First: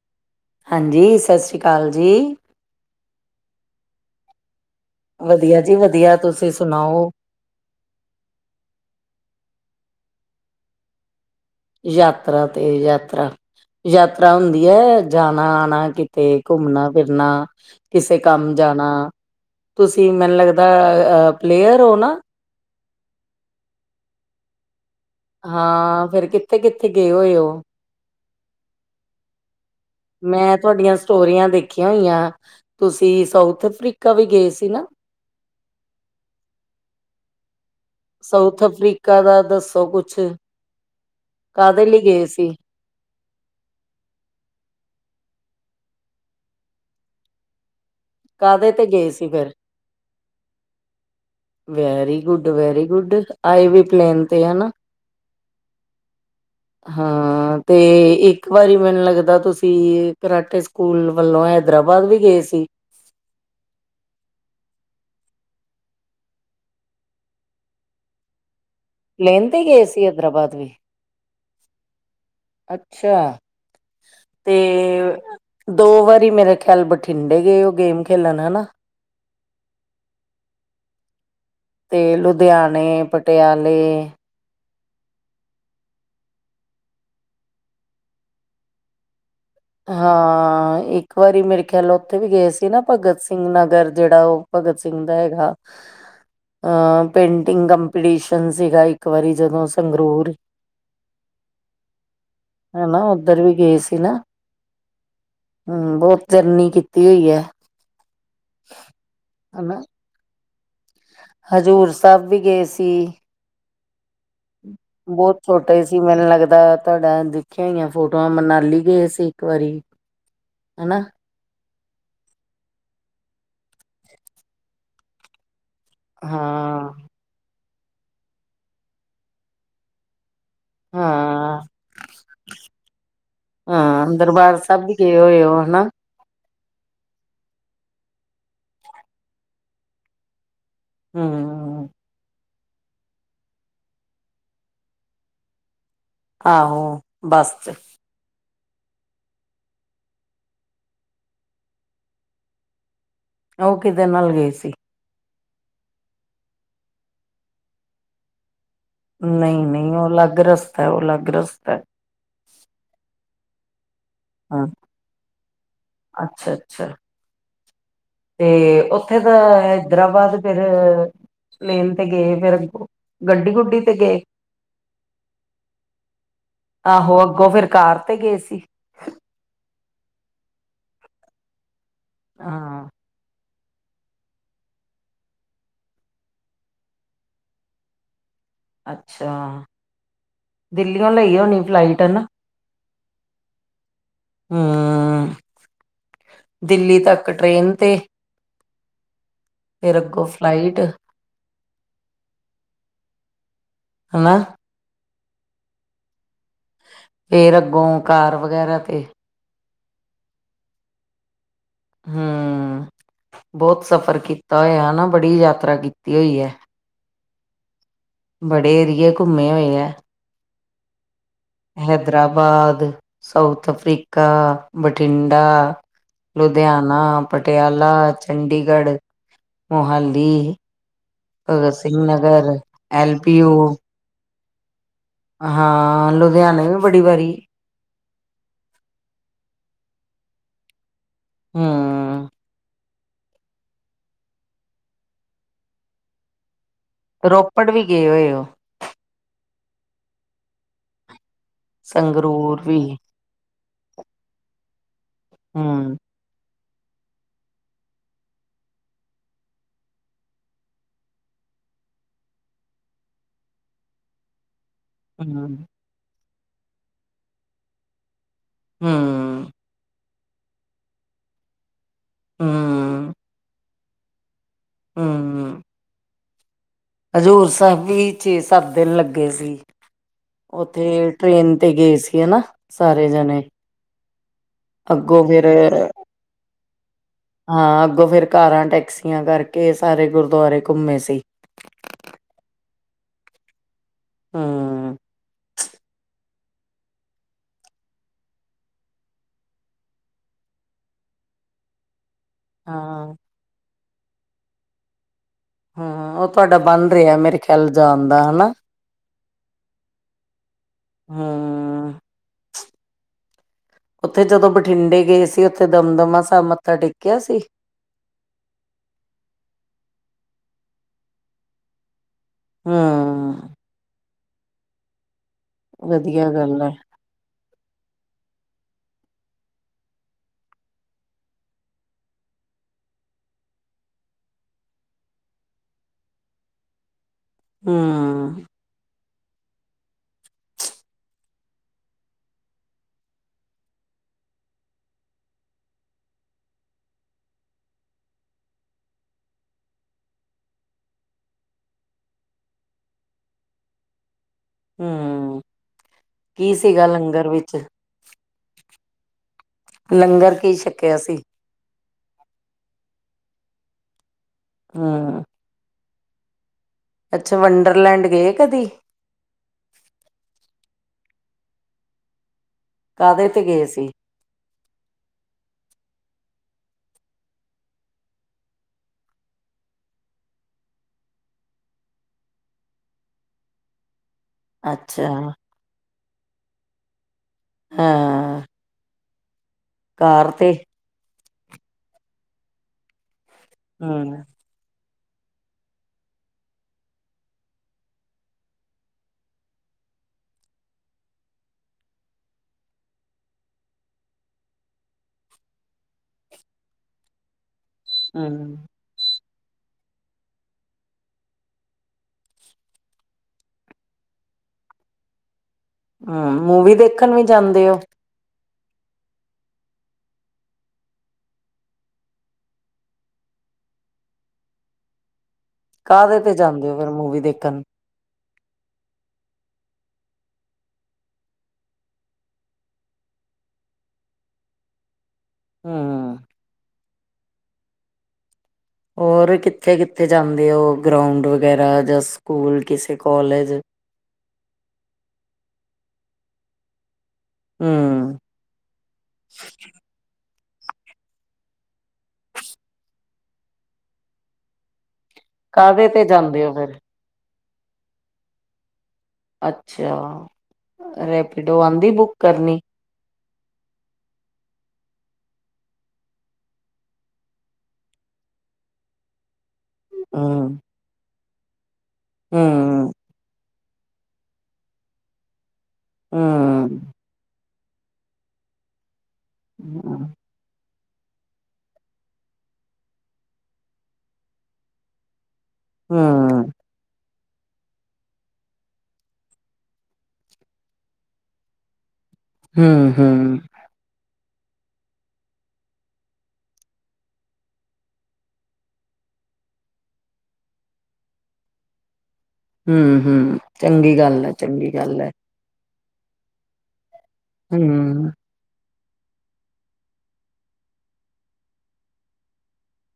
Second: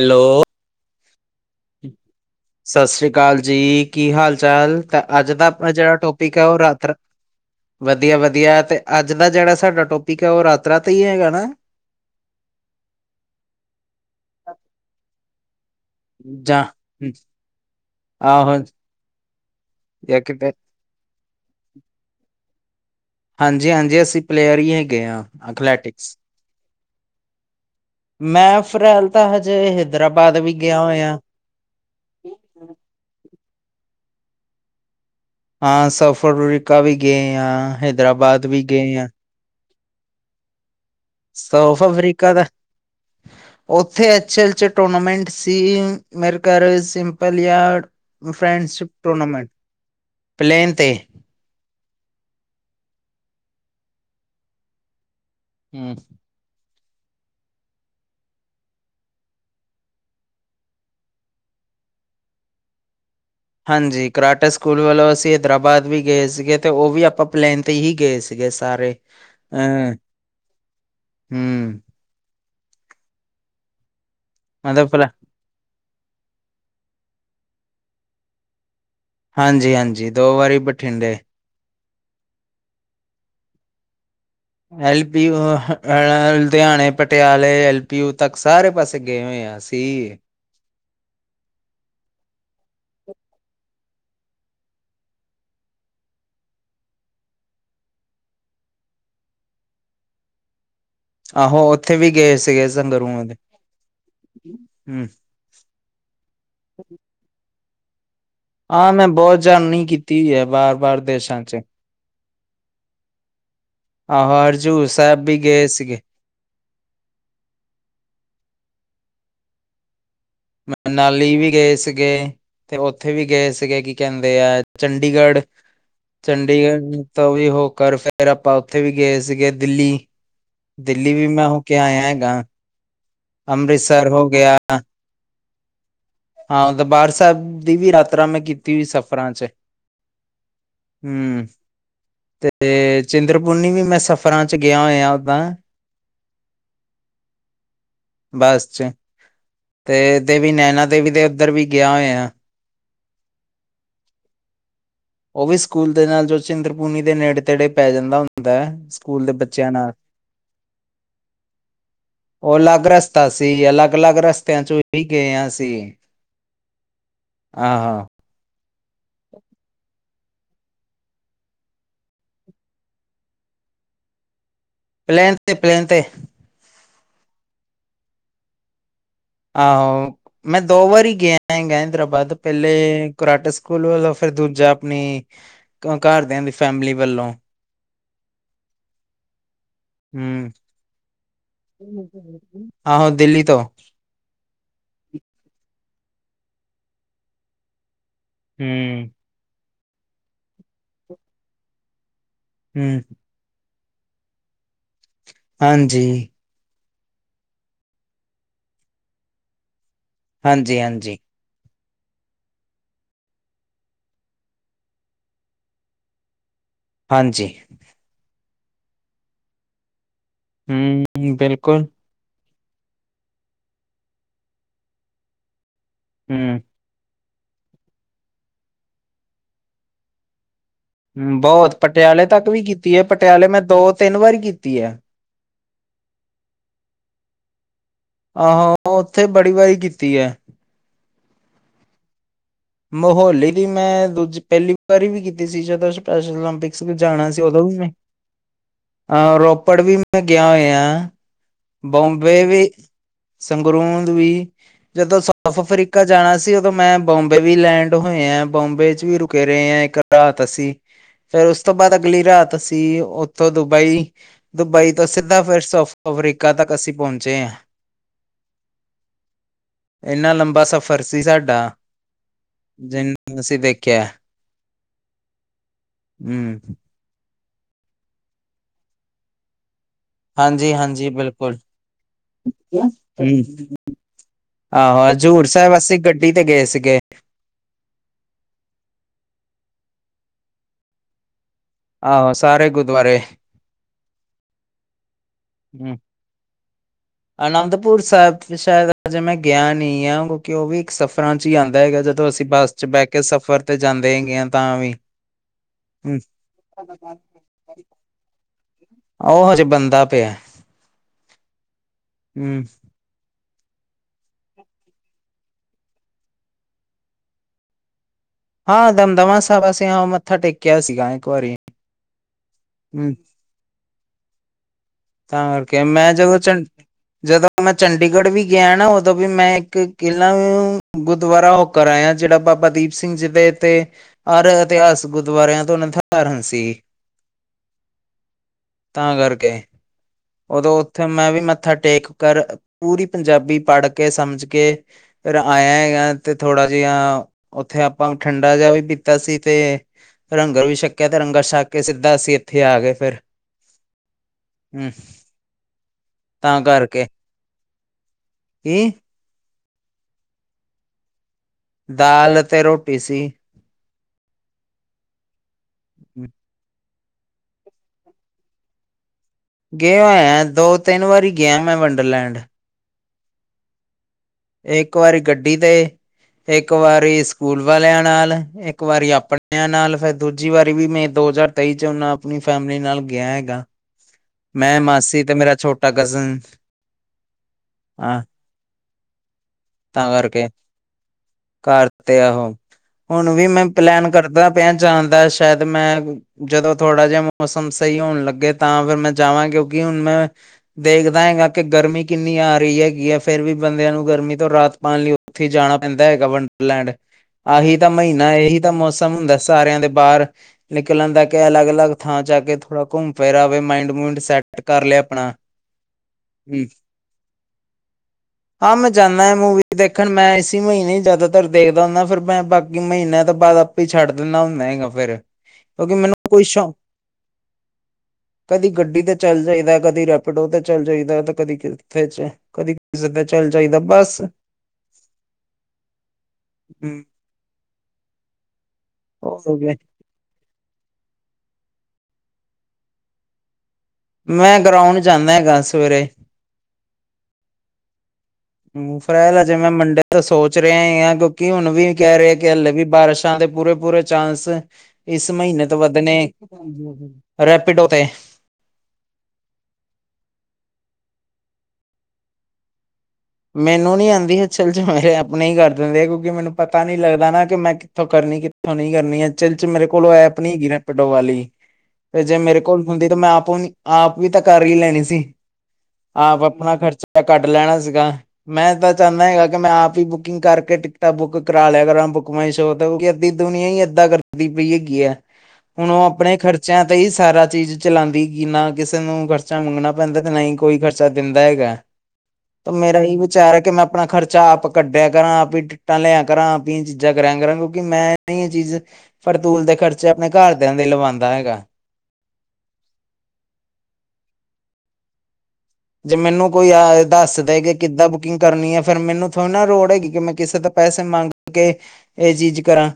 Hello, ਹਾਂਜੀ, ਸਤਿ ਸ੍ਰੀ ਅਕਾਲ ਹੂੰ, ਜੀ। ਸਤ ਸ੍ਰੀ ਕਾਲ ਜੀ। ਕੀ ਹਾਲ-ਚਾਲ? ਤਾਂ ਅੱਜ ਦਾ ਵਧੀਆ ਅਪਨਾ ਜੀ ਜੇੜਾ ਵਧੀਆ, ਟੋਪਿਕ ਆ, ਤੁਸੀਂ ਔ ਰਾਤ ਦਾ ਸੁਣਾਓ? ਵਧੀਆ ਵਧੀਆ ਤੇ ਅੱਜ ਦਾ ਜੇੜਾ ਸਾਡਾ ਟੋਪਿਕ ਹੈ ਓਹ ਰਾਤ ਰਾਤੇਂ ਹੀ ਹੈਗਾ ਨਾ‌। ਯਾਤਰਾ ਤੇ, ਯਾਤਰਾ ਯਾਤਰਾ ਹੁੰਦੀ ਐ, ਜਾਨਾ ਕਿਤੇ ਜਾਂ ਘੁੰਮਨਾ-ਫਿਰਨਾ, ਕਿਸੇ ਕੰਮ ਆਹੋ ਜਾਨਾ। ਤੁਸੀਂ ਜਾਂ ਮੈਨੂੰ ਕਿਤੇ ਲੱਗਦੈ ਅ ਪਲੇਅਰ ਔਨਾ? ਹਾਂਜੀ ਹਾਂਜੀ, ਅਸੀਂ ਪਲੇਅਰ ਹੀ ਹੈਗ ਹਾਂ, ਫੇਰ ਕਿੱਥੇ ਕਿੱਥੇ ਗਏ ਹੋਏ ਔ? ਮੈਂ ਫਰੈਲ ਤਾਂ ਹਜੇ ਏਹ ਮੈਂ ਤੁਹਾਡੀਆਂ ਸਟੋਰੀਆਂ ਦੇਖੀਆਂ ਹੋਈਆਂ, ਤੁਸੀਂ ਸਾਊ ਉਥ ਅਫਰੀਕਾ ਵੀ ਗਏ ਸੀ ਨਾ। ਹਾਂ, ਸਫਰਰੀਕਾ ਵੀ ਗਏ ਆਂ। ਸਾਊਥ ਅਫਰੀਕਾ ਦਾ ਦੱਸੋ ਕੁਛ। ਸਾਊਥ ਕਾਹਦੇ ਲਈ ਗਏ ਅਫਰੀਕਾ ਦਾ। ਸੀ? ਓਥੇ ਐਚ ਐਲ ਚ ਟੂਰਨਾਮੈਂਟ ਸੀ, ਮੇਰੇ ਘਰ ਸਿੰਪਲ ਯਾ ਕਾਹਦੇ ਤੇ ਫਰੈਂਡਸ਼ਿਪ ਗਏ ਸੀ ਟੂਰਨਾਮੈਂਟ, ਫੇਰ? ਪਲੇਨ ਤੇ। Very good, very good. ਆਏ ਵੀ ਪਲੇਨ ਤੇ ਹੈ ਨਾ। ਹੂੰ। ਹਾਂ ਤੇ ਇੱਕ ਵਾਰੀ ਮੈਨੂੰ ਲੱਗਦਾ ਤੁਸੀਂ ਕਰਾਟੇ ਸਕੂਲ ਵੱਲੋਂ ਐ ਹੈਦਰਾਬਾਦ ਵੀ ਗਏ ਸੀ। ਹਾਂਜੀ, ਕਰਾਟੇ ਸਕੂਲ ਵੱਲੋਂ ਅਸੀਂ ਹੈਦਰਾਬਾਦ ਵੀ ਗਏ ਸੀਗੇ, ਤੇ ਓਹ ਵੀ ਆਪਾਂ ਪਲੇਨ ਤੇ ਹੀ ਗਏ ਸੀਗੇ‌। ਸਾਰੇ ਪਲੇਨ ਤੇ ਗਏ ਅਹ ਸੀ ਹੈਦਰਾਬਾਦ ਵੀ ਹੂੰ। ਅੱਛਾ। ਤੇ ਮਤਲਬ ਭਲਾ ਦੋ ਵਾਰੀ ਮੇਰੇ ਖਿਆਲ ਬਠਿੰਡੇ ਗਏ ਔ, ਗੇਮ ਖੇਲਣ ਹੈਨਾ। ਹਾਂਜੀ ਹਾਂਜੀ ਦੋ ਵਾਰੀ ਬਠਿੰਡੇ। ਤੇ ਲੁਧਿਆਨੇ ਪਟਿਆਲੇ। ਐਲ ਪੀ ਯੂ ਅੜਾ ਲੁਧਿਆਣੇ ਪਟਿਆਲੇ ਐਲ ਪੀ ਯੂ ਤੱਕ ਸਾਰੇ ਪਾਸੇ ਗਏ ਹੋਏ ਆ। ਅਸੀਂ ਹਾਂ, ਇੱਕ ਵਾਰੀ ਮੇਰੇ ਖਿਆਲ ਓਥੇ ਵੀ ਗਏ ਸੀ ਨਾ ਭਗਤ ਸਿੰਘ ਨਗਰ। ਜੇੜਾ ਉਹ ਭਗਤ ਸਿੰਘ ਦਾ ਹੈਗਾ। ਅਹ ਪੇਂਟਿੰਗ ਕੰਪੀਟੀਸ਼ਨ ਸੀਗਾ, ਇੱਕ ਵਾਰੀ ਜਦੋਂ ਸੰਗਰੂਰ। ਆਹੋ ਉੱਥੇ ਵੀ ਗਏ ਸੀਗੇ ਹੈਨਾ, ਸੰਗਰੂਰ ਦੇ ਉੱਧਰ ਵੀ ਗਏ ਸੀ ਨਾ। ਹੂੰ ਹੂੰ, ਬਹੁਤ ਜਰਨੀ ਕੀਤੀ ਹੋਈ ਏ। ਹਾਂ ਮੈਂ ਬਹੁਤ ਹਨਾ ਜਰਨੀ ਕੀਤੀਈ ਐ, ਬਾਰ ਬਾਰ। ਦੇਸ਼ਾਂ ਚ ਹਜ਼ੂਰ ਸਾਹਿਬ ਵੀ ਗਏ ਸੀ। ਆਹੋ ਹਜ਼ੂਰ ਸਾਹਿਬ ਵੀ ਬਹੁਤ ਗਏ ਛੋਟੇ ਸੀਗੇ ਸੀ, ਮੈਨ ਲੱਗਦਾ ਤੁਹਾਡਾ ਦੇਖੀਆਂ ਹੋਈਆਂ ਫੋਟੋਆਂ ਮਨਾਲੀ ਗਏ ਸੀ ਇੱਕ ਵਾਰੀ। ਹਨਾ ਮਨਾਲੀ ਵੀ ਗਏ ਸੀਗੇ ਤੇ ਉੱਥੇ ਵੀ ਗਏ ਸੀ ਸੀਗੇ ਕੀ ਕਹਿੰਦੇ ਆ ਚੰਡੀਗੜ੍ਹ, ਹਾਂ ਚੰਡੀਗੜ੍ਹ ਤੋਂ ਵੀ ਉਹ ਕਰ ਫੇਰ ਆਪਾਂ ਉੱਥੇ ਵੀ ਗਏ ਸੀਗੇ ਦਿੱਲੀ ਦਿੱਲੀ ਵੀ ਮੈਂ ਹੋ ਹਾਂ ਕੇ ਆਇਆ ਹੈਗਾ। ਹਾਂ ਅੰਮ੍ਰਿਤਸਰ ਹੋ ਦਰਬਾਰ ਗਯਾ। ਸਾਹਿਬ ਵੀ ਗਏ ਹੋਏ ਹੋ ਹਨਾ ਹਾਂ, ਦਰਬਾਰ ਸਾਹਿਬ ਦੀ ਵੀ ਯਾਤਰਾ ਮੈਂ ਕੀਤੀ ਸਫ਼ਰਾਂ ਚ ਹੂੰ, ਹਮ ਤੇ ਤੇ ਚਿੰਦਰਪੁਰਨੀ ਵੀ ਮੈਂ ਸਫ਼ਰਾਂ ਚ ਗਯਾ ਹੋਯਾ ਉੱਦਾਂ। ਆਹੋ ਬਸ ਚ ਬਸ ਚ, ਤੇ ਦੇਵੀ ਨੈਨਾ ਦੇਵੀ ਦੇ ਉੱਧਰ ਵੀ ਗਿਆ ਹੋਯਾ। ਉਹ ਕਿਦੇ ਨਾਲ ਗਏ ਸੀ। ਉਹ ਵੀ ਸਕੂਲ ਦੇ ਨਾਲ ਜੋ ਚਿੰਦਰਪੁਨੀ ਦੇ ਨੇੜੇ ਤੇੜੇ ਪੈ ਜਾਂਦਾ ਹੁੰਦੈ। ਸਕੂਲ ਦੇ ਨਹੀਂ ਬੱਚਿਆਂ ਨਹੀਂ ਨਾਲ ਉਹ ਅਲੱਗ ਰਸਤਾ ਹੈ, ਉਹ ਅਲੱਗ ਰਸਤਾ ਹੈ। ਉਹ ਅਲੱਗ ਰਸ ਤਾ ਸੀ ਅਲੱਗ ਅਲੱਗ ਰਸਤਿਆਂ ਹਾਂ ਚੋਂ ਈ ਗਏ ਆ ਅਸੀ, ਅੱਛਾ ਅੱਛਾ ਆਹੋ। ਤੇ ਉੱਥੇ ਤਾਂ ਹੈਦਰਾ ਬਸ ਫੇਰ ਪਲੇਨ ਤੇ ਗਏ ਫੇਰ, ਗੱਡੀ ਗੁੱਡੀ ਤੇ ਗਏ। ਪਲੈਨ ਤੇ ਪਲੇਨ ਤੇ। ਆਹੋ, ਅੱਗੋਂ ਫਿਰ ਕਾਰ ਤੇ ਗਏ ਸੀ। ਆਹੋ ਮੈਂ ਦੋ ਵਾਰੀ ਗਿਆ ਹੈਂਗਾ ਹੈਦਰਾਬਾਦ, ਹਾਂ ਪਹਿਲੇ ਕਰਾਟੇ ਸਿੱਖ ਸਕੂਲ ਵੱਲੋਂ ਫੇਰ ਦੂਜਾ ਆਪਣੀ ਕਾਰਦਿਆਂ ਦੀ ਫੈਮਲੀ ਵੱਲੋਂ। ਅੱਛਾ। ਹੂੰ, ਦਿੱਲੀਓ ਲਈ ਹੋਣੀ ਫਲਾਈਟ ਹਨਾ। ਆਹੋ ਦਿੱਲੀ ਤੋਂ ਹੁ, ਦਿੱਲੀ ਤੱਕ ਟਰੇਨ ਤੇ ਹੂੰ। ਫਿਰ ਅੱਗੋਂ ਫਲਾਈਟ ਹੂੰ। ਹੈਨਾ। ਹਾਂਜੀ। ਫੇਰ ਅੱਗੋਂ ਕਾਰ ਵਗੈਰਾ ਤੇ। ਹਾਂਜੀ, ਹਾਂਜੀ। ਹੂੰ। ਬੋਤ ਸਫ਼ਰ ਕੀਤਾ ਹੋਇਆ ਹੈਨਾ, ਬੜੀ ਯਾਤਰਾ ਕੀਤੀ ਹੋਈ ਏ। ਹਾਂਜੀ। ਬੜੇ ਏਰੀਏ ਕੁੱਮੇ ਓਏ ਐ। ਹੂੰ, ਬਿਲਕੁਲ। ਬਾਅਦ ਸਾਊਥ ਅਫਰੀਕਾ, ਬਠਿੰਡਾ, ਹਮ ਲੁਧਿਆਣਾ ਪਟਿਆਲਾ, ਚੰਡੀਗੜ੍ਹ, ਮੋਹਾਲੀ ਭਗਤ ਬੋਤ, ਸਿੰਘ ਪਟਿਆਲੇ ਤੱਕ ਨਗਰ, ਵੀ ਕੀਤੀ ਐ, ਐਲ ਪੀ ਪਟਿਆਲੇ ਯੂ ਮੈਂ ਦੋ ਤਿੰਨ ਵਾਰੀ ਕੀਤੀ ਐ। ਹਾਂ, ਲੁਧਿਆਣੇ ਵੀ ਬੜੀ ਵਾਰੀ ਆਹੋ ਉੱਥੇ ਬੜੀ ਵਾਰੀ ਕੀਤੀ ਐ। ਹੁ। ਮਹੋਲੀ ਵੀ ਮੈਂ ਦੂਜੀ ਪਹਿਲੀ ਵਾਰੀ ਵੀ ਕੀਤੀ ਸੀ ਜਦੋਂ ਸਪੈਸ਼ਲ ਓਲੰਪਿਕ ਜਾਣਾ ਸੀ ਉਦੋਂ ਰੋਪੜ ਵੀ ਮੈਂ ਗਏ ਹੋਏ ਹੋ ਅ ਰੋਪ ਪੜ ਵੀ ਮੈਂ ਗਯਾ ਓਯਾ, ਬੋਂਬੇ ਵੀ, ਸੰਗਰੂਂਦ ਵੀ। ਜਦੋਂ ਸਾਊਥ ਹਮ ਅਫਰੀਕਾ ਜਾਣਾ ਸੀ ਉਦੋਂ ਮੈਂ ਬੋਬ ਬਬੇ ਵੀ ਲੈਂਡ ਹੋਏ ਆਂ, ਬੋਂਬੇ ਚ ਵੀ ਰੁਕੇ ਰਹੇ ਆਂ ਇੱਕ ਰਾਤ ਅਸੀਂ। ਫੇਰ ਉਸ ਤੋਂ ਬਾਅਦ ਅਗਲੀ ਰਾਤ ਅਸੀਂ ਉੱਥੋਂ ਦੁਬਈ ਦੁਬਈ ਤੋਂ ਸਿੱਧਾ ਹਮ ਫੇਰ ਸਾਊਥ ਅਫਰੀਕਾ ਤੱਕ ਅਸੀਂ ਪਹੁੰਚੇ ਆਂ। ਹੁ। ਇੰਨਾ ਲੰਬਾ ਸਫ਼ਰ ਸੀ ਸਾਡਾ ਜਿਨੂੰ ਅਸੀਂ ਦੇਖਿਆ। ਹੁ। ਹੁ। ਹਜ਼ੂਰ ਸਾਹਿਬ ਵੀ ਛੇ ਸੱਤ ਦਿਨ ਲੱਗੇ ਸੀ। ਹਾਂਜੀ ਹਾਂਜੀ ਉੱਥੇ ਬਿਲਕੁਲ ਟ੍ਰੇਨ ਤੇ ਗਏ ਸੀ ਹਨਾ ਹੂੰ ਸਾਰੇ ਜਾਣੇ। ਆਹੋ ਅੱਗੋਂ ਫਿਰ, ਹਜ਼ੂਰ ਸਾਹਿਬ ਅਸੀਂ ਗੱਡੀ ਤੇ ਗਏ ਸੀਗੇ ਹਾਂ ਅੱਗੋਂ ਫਿਰ ਕਾਰਾਂ, ਟੈਕਸੀ [unintelligible] ਕਰਕੇ ਸਾਰੇ ਗੁਰਦੁਆਰੇ ਘੁੰਮੇ ਸੀ। ਆਹੋ ਸਾਰੇ ਗੁਰਦੁਆਰੇ ਹਾਂ ਹੂੰ ਅਨੰਦਪੁਰ ਸਾਹਿਬ ਵੀ ਸ਼ਾਇਦ ਅਜੇ ਮੈਂ ਗਿਆ ਨਹੀਂ ਆ ਕਿਉਂਕਿ ਉਹ ਵੀ ਇੱਕ ਸਫ਼ਰਾਂ 'ਚ ਹੀ ਆਂਦਾ ਹੈਗਾ। ਜਦੋਂ ਅਸੀਂ ਬੱਸ 'ਚ ਬਹਿ ਹਾਂ ਕੇ ਸਫ਼ਰ ਤੇ ਜਾਂਦੇ ਹੈਗੇ ਹਾਂ ਤਾਂ ਵੀ। ਹੂੰ ਉਹ ਤੁਹਾਡਾ ਬਣ ਰਿਹਾ ਮੇਰੇ ਖਿਆਲ ਜਾਣ ਦਾ ਹਨਾ। ਉਹ ਹਜੇ ਬਣਦਾ ਪਿਆ। ਹਮ ਹੂੰ ਉੱਥੇ ਜਦੋਂ ਬਠਿੰਡੇ ਗਏ ਸੀ ਉੱਥੇ ਦਮਦਮਾ ਸਹਿਬ ਮੱਥਾ ਟੇਕਿਆ ਸੀ? ਹਾਂ ਦਮਦਮਾ ਸਾਹਿਬ ਅਸੀਂ ਮੱਥਾ ਟੇਕਿਆ ਸੀਗਾ ਇੱਕ ਵਾਰੀ। ਹੂੰ ਹਾਂ ਤਾਂ ਕਰਕੇ ਮੈਂ ਵਧੀਆ ਜਦੋਂ ਗੱਲ ਚੰ ਹੈ ਜਦੋਂ ਮੈਂ ਚੰਡੀਗੜ੍ਹ ਵੀ ਗਿਆ ਨਾ ਉਦੋਂ ਵੀ ਮੈਂ ਇੱਕ ਕਿਲਾ ਗੁਰਦੁਆਰਾ ਹੋਕਰ ਆਇਆ ਜਿਹੜਾ ਬਾਬਾ ਦੀਪ ਸਿੰਘ ਜੀ ਦੇ ਤੇ ਹਰ ਇਤਿਹਾਸਕ ਗੁਰਦੁਆਰਿਆਂ ਤੋਂ ਨਿਰਧਾਰਨ ਸੀ। ਹਾਂ ਤਾਂ ਕਰਕੇ ਉਦੋਂ ਉੱਥੇ ਮੈਂ ਵੀ ਮੱਥਾ ਟੇਕ ਕਰ ਪੂਰੀ ਪੰਜਾਬੀ ਪੜ੍ਹ ਕੇ ਸਮਝ ਕੇ ਆਇਆ ਹੈਗਾ ਤੇ ਥੋੜ੍ਹਾ ਜਿਹਾ ਉੱਥੇ ਆਪਾਂ ਠੰਡਾ ਜਿਹਾ ਵੀ ਪੀਤਾ ਸੀ ਤੇ ਰੰਗਰ ਵੀ ਛਕਿਆ ਤੇ ਰੰਗਰ ਛੱਕ ਕੇ ਸਿੱਧਾ ਅਸੀਂ ਇੱਥੇ ਆ ਗਏ ਫੇਰ। ਹੂੰ ਕੀ ਤਾਂ ਸੀਗਾ ਕਰਕੇ ਲੰਗਰ ਵਿੱਚ? ਕੀ ਲੰਗਰ ਕੀ ਛਕਿਆ ਸੀ? ਦਾਲ ਅਤੇ ਰੋਟੀ ਸੀ। ਹਾਂ [inaudible] ਅੱਛਾ ਵੰਡਰਲੈਂਡ ਗਏ ਕਦੀ? ਗਏ ਹੋਏ ਆ ਦੋ-ਤਿੰਨ ਵਾਰੀ ਗਿਆ ਮੈਂ ਵੰਡਰਲੈਂਡ। ਕਾਹਦੇ ਤੇ ਗਏ ਸੀ? ਇੱਕ ਵਾਰੀ ਗੱਡੀ ਤੇ ਇੱਕ ਵਾਰੀ ਸਕੂਲ ਵਾਲਿਆਂ ਨਾਲ, ਇੱਕ ਵਾਰੀ ਆਪਣਿਆਂ ਨਾਲ ਫਿਰ ਦੂਜੀ ਵਾਰੀ ਵੀ ਮੈਂ ਦੋ ਦੋ ਹਜ਼ਾਰ ਤੇਈ 'ਚ ਉਹਨਾਂ ਆਪਣੀ ਫੈਮਲੀ ਨਾਲ ਗਿਆ ਹੈਗਾ। ਮੈਂ, ਅੱਛਾ ਮਾਸੀ ਤੇ ਮੇਰਾ ਛੋਟਾ ਕਜ਼ਨ। ਹਾਂ ਤਾਂ ਕਾਰ ਕਰਕੇ ਤੇ ਕਰ ਤੇ ਆਹੋ ਹੁਣ ਵੀ ਮੈਂ ਹੂੰ ਪਲੈਨ ਕਰਦਾ ਪਿਆ ਜਾਣ ਦਾ ਸ਼ਾਇਦ ਮੈਂ ਜਦੋਂ ਥੋੜਾ ਜਿਹਾ ਮੌਸਮ ਸਹੀ ਹੋਣ ਲੱਗੇ ਤਾਂ ਫਿਰ ਮੈਂ ਜਾਵਾਂ ਕਿਉਂਕਿ ਹੁਣ ਮੈਂ ਦੇਖਦਾ ਹੈਗਾ ਕਿ ਗਰਮੀ ਕਿੰਨੀ ਆ ਰਹੀ ਹੈਗੀ ਹੈ ਫੇਰ ਵੀ ਬੰਦਿਆਂ ਨੂੰ ਗਰਮੀ ਰਾਤ ਪਾਣ ਲਈ ਉੱਥੇ ਹੀ ਜਾਣਾ ਪੈਂਦਾ ਹੈਗਾ ਵੰਡਰਲੈਂਡ। ਆਹੀ ਤਾਂ ਹੂੰ ਮਹੀਨਾ ਇਹੀ ਤਾਂ ਮੌਸਮ ਹੁੰਦਾ। ਸਾਰਿਆਂ ਦੇ ਬਾਹਰ ਨਿਕਲਣ ਦਾ ਕਿ ਅਲੱਗ-ਅਲੱਗ ਥਾਂ 'ਚ ਆ ਕੇ ਥੋੜਾ ਘੁੰਮ ਫਿਰ ਆਵੇ, ਮਾਇੰਡ ਮੁਇੰਡ ਸੈਟ ਕਰ ਲਿਆ ਆਪਣਾ। ਹਾਂ ਹੂੰ। ਮੂਵੀ ਦੇਖਣ ਵੀ ਜਾਂਦੇ ਹੋ? ਜਾਂਨਾ ਏ ਮੂਵੀ ਦੇਖਣ ਮੈਂ ਇਸੀ ਮਹੀਨੇ ਹੀ ਜ਼ਿਆਦਾਤਰ ਦੇਖਦਾ ਹੁੰਨਾ ਫੇਰ ਮੈਂ ਬਾਕੀ ਮਹੀਨਿਆਂ ਤੋਂ ਬਾਅਦ ਆਪੇ ਛੱਡ ਦਿੰਨਾ ਹੁੰਦਾ ਹੈਗਾ ਫੇਰ। ਕਾਹਦੇ ਤੇ ਜਾਂਦੇ ਹੋ ਫਿਰ ਮੂਵੀ ਦੇਖਣ। ਕਦੀ ਗੱਡੀ ਤੇ ਚੱਲ ਜਾਈਦਾ, ਕਦੀ ਰੈਪੀਡੋ ਤੇ ਚੱਲ ਜਾਈਦਾ, ਤੇ ਕਦੀ ਕਿੱਥੇ 'ਚ ਕਦੀ ਕਿਸੇ ਤੇ ਚੱਲ ਜਾਈਦਾ ਬਸ। ਹੂੰ। ਹੂੰ। ਹੋਰ ਕਿੱਥੇ ਕਿੱਥੇ ਜਾਂਦੇ ਉ, ਗਰਾਉਂਡ ਵਗੈਰਾ ਜਾਂ ਸਕੂਲ ਕਿਸੇ ਕੋਲਜ। ਮੈਂ ਗਰਾਉਂਡ ਜਾਂਦਾ ਹੈਗਾ ਸਵੇਰੇ। ਹੂੰ। ਹੂੰ ਫਿਲਹਾਲ ਅਜੇ ਮੈਂ ਮੰਡੇ ਤੋ ਸੋਚ ਪੁੱਛ ਰਿਹਾ ਆ ਕਿਉਂਕਿ ਹੁਣ ਵੀ ਕਹਿ ਰਹੇ ਕਿ ਹਲੇ ਵੀ ਬਾਰਿਸ਼ਾਂ ਦੇ ਪੂਰੇ ਪੂਰੇ ਚਾਂਸ ਇਸ ਮਹੀਨੇ ਤੋਂ ਕਾਹਦੇ ਤੇ ਵੱਧਣੇ ਜਾਂਦੇ ਹੋ ਫਿਰ ਰੈਪਿਡੋ ਤੇ ਅੱਛਾ, ਰੈਪੀਡੋ ਆਂਦੀ ਬੁੱਕ ਕਰਨੀ। ਮੈਨੂੰ ਨੀ ਆਂਦੀੱ ਅਸਲ ਚ ਮੇਰੇ ਅਪੜ਼ਨੇ ਈ ਕਰ ਦਿੰਦੇ ਆ, ਕਿਉਂਕਿ ਮੈਨੂੰ ਪਤਾ ਨੀ ਲੱਗਦਾ ਨਾ ਕਿ ਮੈਂ ਕਿੱਥੋਂ ਕਰ ਕਿੱਥੋਂ ਕਰਨੀ, ਕਿੱਥੋਂ ਨੀ ਕਰਨੀ ਅਸਲ ਚ ਮੇਰੇ ਕੋਲ ਐਪ ਨਹੀਂ ਹੈਗੀ, ਰੈਪਿਡੋ ਵਾਲੀ ਤੇ ਜੇ ਮੇਰੇ ਕੋਲ ਹੁੰਦੀ ਤਾਂ ਮੈਂ ਆਪੋ ਆਪ ਵੀ ਤਾਂ ਕਰ ਹੀ ਲੈਣੀ ਸੀ, ਆਪ ਅਪਣਾ ਖਰਚਾ ਕੱਢ ਲੈਣਾ ਸੀਗਾ। ਮੈਂ ਤਾਂ ਚਾਹੁੰਦਾ ਹੈਗਾ ਕਿ ਮੈਂ ਆਪ ਹੀ ਹੂੰ-ਹੂੰ-ਹੂੰ-ਹੂੰ-ਹੂੰ-ਹੂੰ ਬੁਕਿੰਗ ਕਰਕੇ ਇੱਕ ਤਾਂ ਬੁੱਕ ਕਰਾ ਲਿਆ ਕਰਾਂ ਬੁੱਕ, ਮੈ ਸੋਚਦਾ ਹਾਂ ਕਿ ਦੁਨੀਆਂ ਹੀ ਏਦਾਂ ਕਰਦੀ ਪਈ ਹੈਗੀ ਆ। ਹੁਣ ਉਹ ਆਪਣੇ ਖਰਚਿਆਂ ਤੇ ਈ ਸਾਰਾ ਚੀਜ਼ ਚਲਾਂਦੀ, ਕਿ ਨਾ ਕਿਸੇ ਨੂੰ ਖਰਚਾ ਮੰਗਨਾ ਪੈਂਦਾ ਤੇ ਨਾਹੀਂ ਕੋਈ ਖਰਚਾ ਦਿੰਦਾ ਹੈਗਾ। ਹੂੰ ਏਹੀ ਵਿਚਾਰ ਆ ਕਿ ਮੈਂ ਅਪਣਾ ਖਰਚਾ ਆਪ ਕੱਢਿਆ ਕਰਾਂ, ਆਪ ਟਿਕਟਾਂ ਲਿਆ ਕਰਾਂ, ਆਪ ਇਹ ਚੀਜ਼ਾਂ ਕਰਿਆ ਕਰਾਂ ਕਿਉਂਕਿ ਮੈਂ ਨਹੀਂ ਇਹ ਚੀਜ਼ ਫਰਤੂਲ ਦੇ ਖਰਚੇ ਅਪਣੇ ਘਰਦਿਆਂ ਦੇ ਲਵਾਂਦਾ ਹੈਗਾ। ਹੂੰ-ਹੂੰ ਚੰਗੀ ਗੱਲ ਐ ਚੰਗੀ ਗੱਲ ਐ। ਜੇ ਮੈਨੂੰ ਕੋਈ ਆ ਦੱਸ ਦੇ ਕਿ ਕਿੱਦਾਂ ਹੂੰ, ਬੁਕਿੰਗ ਕਰਨੀ ਐ ਫੇਰ ਮੈਨੂੰ ਥੋੜ੍ਹੀ ਨਾ ਲੋੜ ਹੈਗੀ, ਕਿ ਮੈਂ ਕਿਸੇ ਦਾ ਪੈਸੇ ਮੰਗ ਕੇ ਇਹ ਚੀਜ਼ ਕਰਾਂ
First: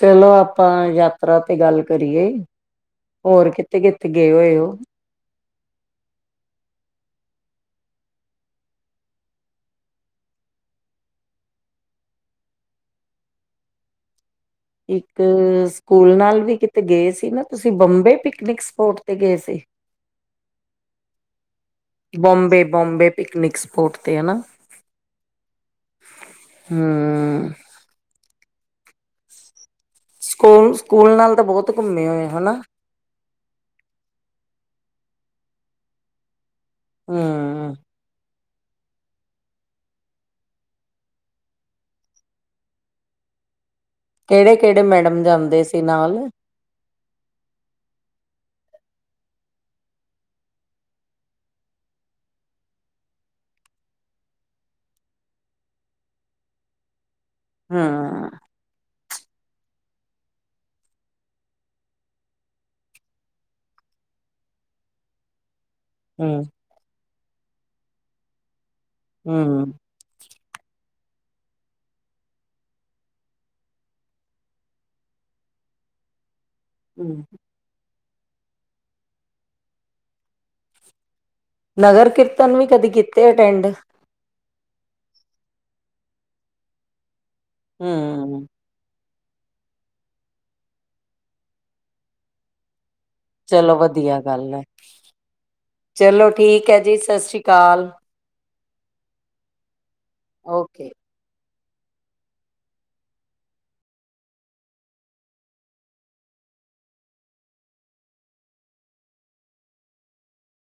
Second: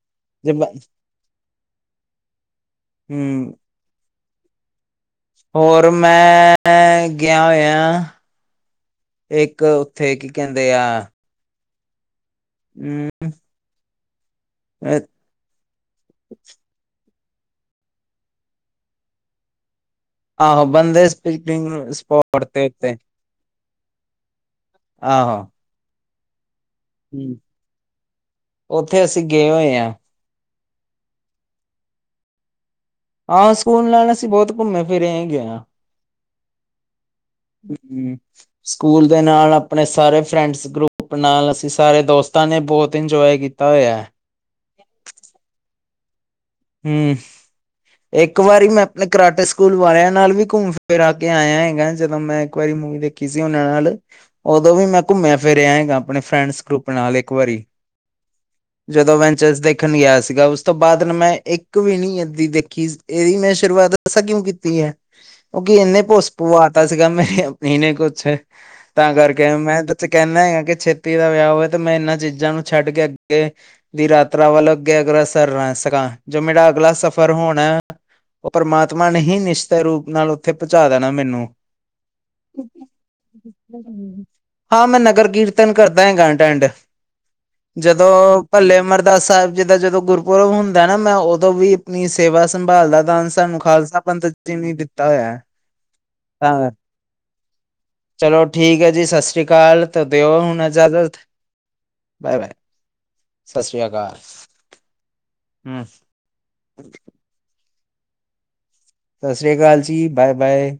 ਚਲੋ ਜੇ ਬ- ਆਪਾਂ ਯਾਤਰਾ ਤੇ ਗੱਲ ਕਰੀਏ, ਹਮ ਹੋਰ ਕਿੱਥੇ ਕਿੱਥੇ ਗਏ ਹੋਏ ਓ। ਹੋਰ ਮੈਂ ਗਿਆ ਹੋਇਆ ਇੱਕ ਉੱਥੇ ਕੀ ਕਹਿੰਦੇ ਆ ਹੂੰ। ਇੱਕ ਸਕੂਲ ਨਾਲ ਵੀ ਕਿਤੇ ਗਏ ਸੀ ਏ ਨਾ ਤੁਸੀਂ ਬੰਬੇ ਪਿਕਨਿਕ ਸਪੋਟ ਤੇ ਗਏ ਸੀ। ਆਹੋ ਬੰਦੇ ਸਪਿਡੀਕ ਸਪੋਟ ਤੇ ਉੱਤੇ। ਪੋਟ ਤੇ ਹੇਨਾ। ਆਹੋ। ਹੂੰ। ਹਮ ਉੱਥੇ ਅਸੀਂ ਗਏ ਹੋਏ ਆ। ਸਕੂਲ, ਸਕੂਲ ਨਾਲ ਤਾਂ ਬਹੁਤ ਘੁੰਮੇ ਹੋਏ ਹਨਾ। ਹਾਂ, ਸਕੂਲ ਨਾਲ ਅਸੀ ਬਹੁਤ ਘੁੰਮੇ ਫਿਰੇ ਹੈਗੇ ਆ। ਹੂੰ, ਹੂੰ। ਸਕੂਲ ਦੇ ਨਾਲ ਅਪਣੇ ਸਾਰੇ ਫਰੈਂਡਸ ਗਰੁੱਪ ਨਾਲ ਅਸੀਂ ਸਾਰੇ ਦੋਸਤਾਂ ਨੇ ਬਹੁਤ ਇੰਜੋਏ ਕੀਤਾ ਹੋਇਆ। ਹੈ। ਕਿਹੜੇ ਕਿਹੜੇ ਮੈਡਮ ਜਾਂਦੇ ਸੀ ਨਾਲ। ਹਮ। ਇੱਕ ਵਾਰੀ ਮੈਂ ਅਪਨੇ ਕਰਾਟੇ ਸਕੂਲ ਵਾਲਿਆਂ ਨਾਲ ਵੀ ਘੁੰਮ ਫਿਰ ਕੇ ਆਇਆ, ਹੈਗਾ ਜਦੋਂ ਮੈਂ ਇੱਕ ਵਾਰੀ ਮੂਵੀ ਦੇਖੀ ਸੀ ਉਹਨਾਂ ਨਾਲ ਉਦੋਂ ਵੀ ਮੈਂ ਘੁੰਮਿਆ ਫਿਰਿਆ ਏਗਾ ਅਪਣੇ ਫਰੈਂਡਸ ਗਰੁੱਪ ਨਾਲ ਵਾਰੀ ਹਾ ਜਦੋਂ ਵੈਂਚਰਸ ਦੇਖਣ ਗਿਆ ਸੀਗਾ ਉਸ ਤੋਂ ਬਾਅਦ ਨਾ ਮੈਂ ਇੱਕ ਵੀ ਨੀ ਅੱਧੀ ਦੇਖੀ ਇਹਦੀ ਮੈਂ ਸ਼ੁਰੂਆਤ ਦੱਸਾਂ ਕਿਉਂ ਕੀਤੀ ਐ? ਉਹ ਕਿ ਇੰਨੇ ਭੁਸ ਹੂੰ। ਪਵਾ ਤਾ ਸੀਗਾ [unintelligible] ਕੁਛ। ਤਾਂ ਕਰਕੇ ਹੂੰ ਮੈਂ ਕੁਝ ਕਹਿੰਨਾ ਆ ਕੇ ਛੇਤੀ ਇਹਦਾ ਵਿਆਹ ਹੋਵੇ, ਤੇ ਮੈਂ ਇਹਨਾਂ ਚੀਜ਼ਾਂ ਨੂੰ ਛੱਡ ਕੇ ਅੱਗੇ ਦੀ ਯਾਤਰਾ ਵੱਲ ਅੱਗੇ ਅਗ੍ਰਸਰ ਰਹਾਂ। ਸਕਾਂ ਜੋ ਮੇਰਾ ਅਗਲਾ ਹੂੰ ਸਫ਼ਰ ਹੋਣਾ ਉਹ ਪਰਮਾਤਮਾ ਨਹੀਂ ਨਿਸ਼ਚੇ ਰੂਪ ਨਾਲ ਉੱਥੇ ਪਹੁੰਚਾ ਦੇਣਾ ਮੈਨੂੰ। ਨਗਰ ਕੀਰਤਨ ਵੀ ਕਦੇ ਕੀਤੇ ਅਟੈਂਡ ਹਾਂ ਮੈਂ ਨਗਰ ਕੀਰਤਨ ਕਰਦਾ ਹੈਗਾ ਅਟੈਂਡ, ਜਦੋਂ ਹੂੰ ਭਲੇ ਮਰਦ ਕੀ ਸਾਹਿਬ ਜੀ ਦਾ ਜਦੋਂ ਗੁਰਪੁਰਬ ਹੁੰਦਾ ਨਾ, ਮੈਂ ਉਦੋਂ ਵੀ ਆਪਣੀ ਸੇਵਾ ਸੰਭਾਲਦਾ। ਦਾਨ ਸਾਨੂੰ ਚਲੋ ਖਾਲਸਾ ਵਧੀਆ ਪੰਥ ਗੱਲ ਜੀ ਹੈ। ਨੇ ਦਿੱਤਾ ਹੋਇਆ। ਚਲੋ ਤਾਂ ਠੀਕ ਹੈ ਜੀ ਸਸ ਰੀ ਕਾਲ। ਚਲੋ ਠੀਕ ਹੈ ਜੀ ਸਸ ਰੀ ਕਾਲ, ਦਿਓ ਹੁਣ ਓਕੇ ਇਜਾਜ਼ਤ। ਬਾਏ- ਬਾਏ ਸਸ ਰੀਆ ਕਾਲ, ਹੂੰ। [unintelligible] ਸਸ ਰੀਆ ਕਾਲ ਜੀ ਬਾਏ- ਬਾਏ।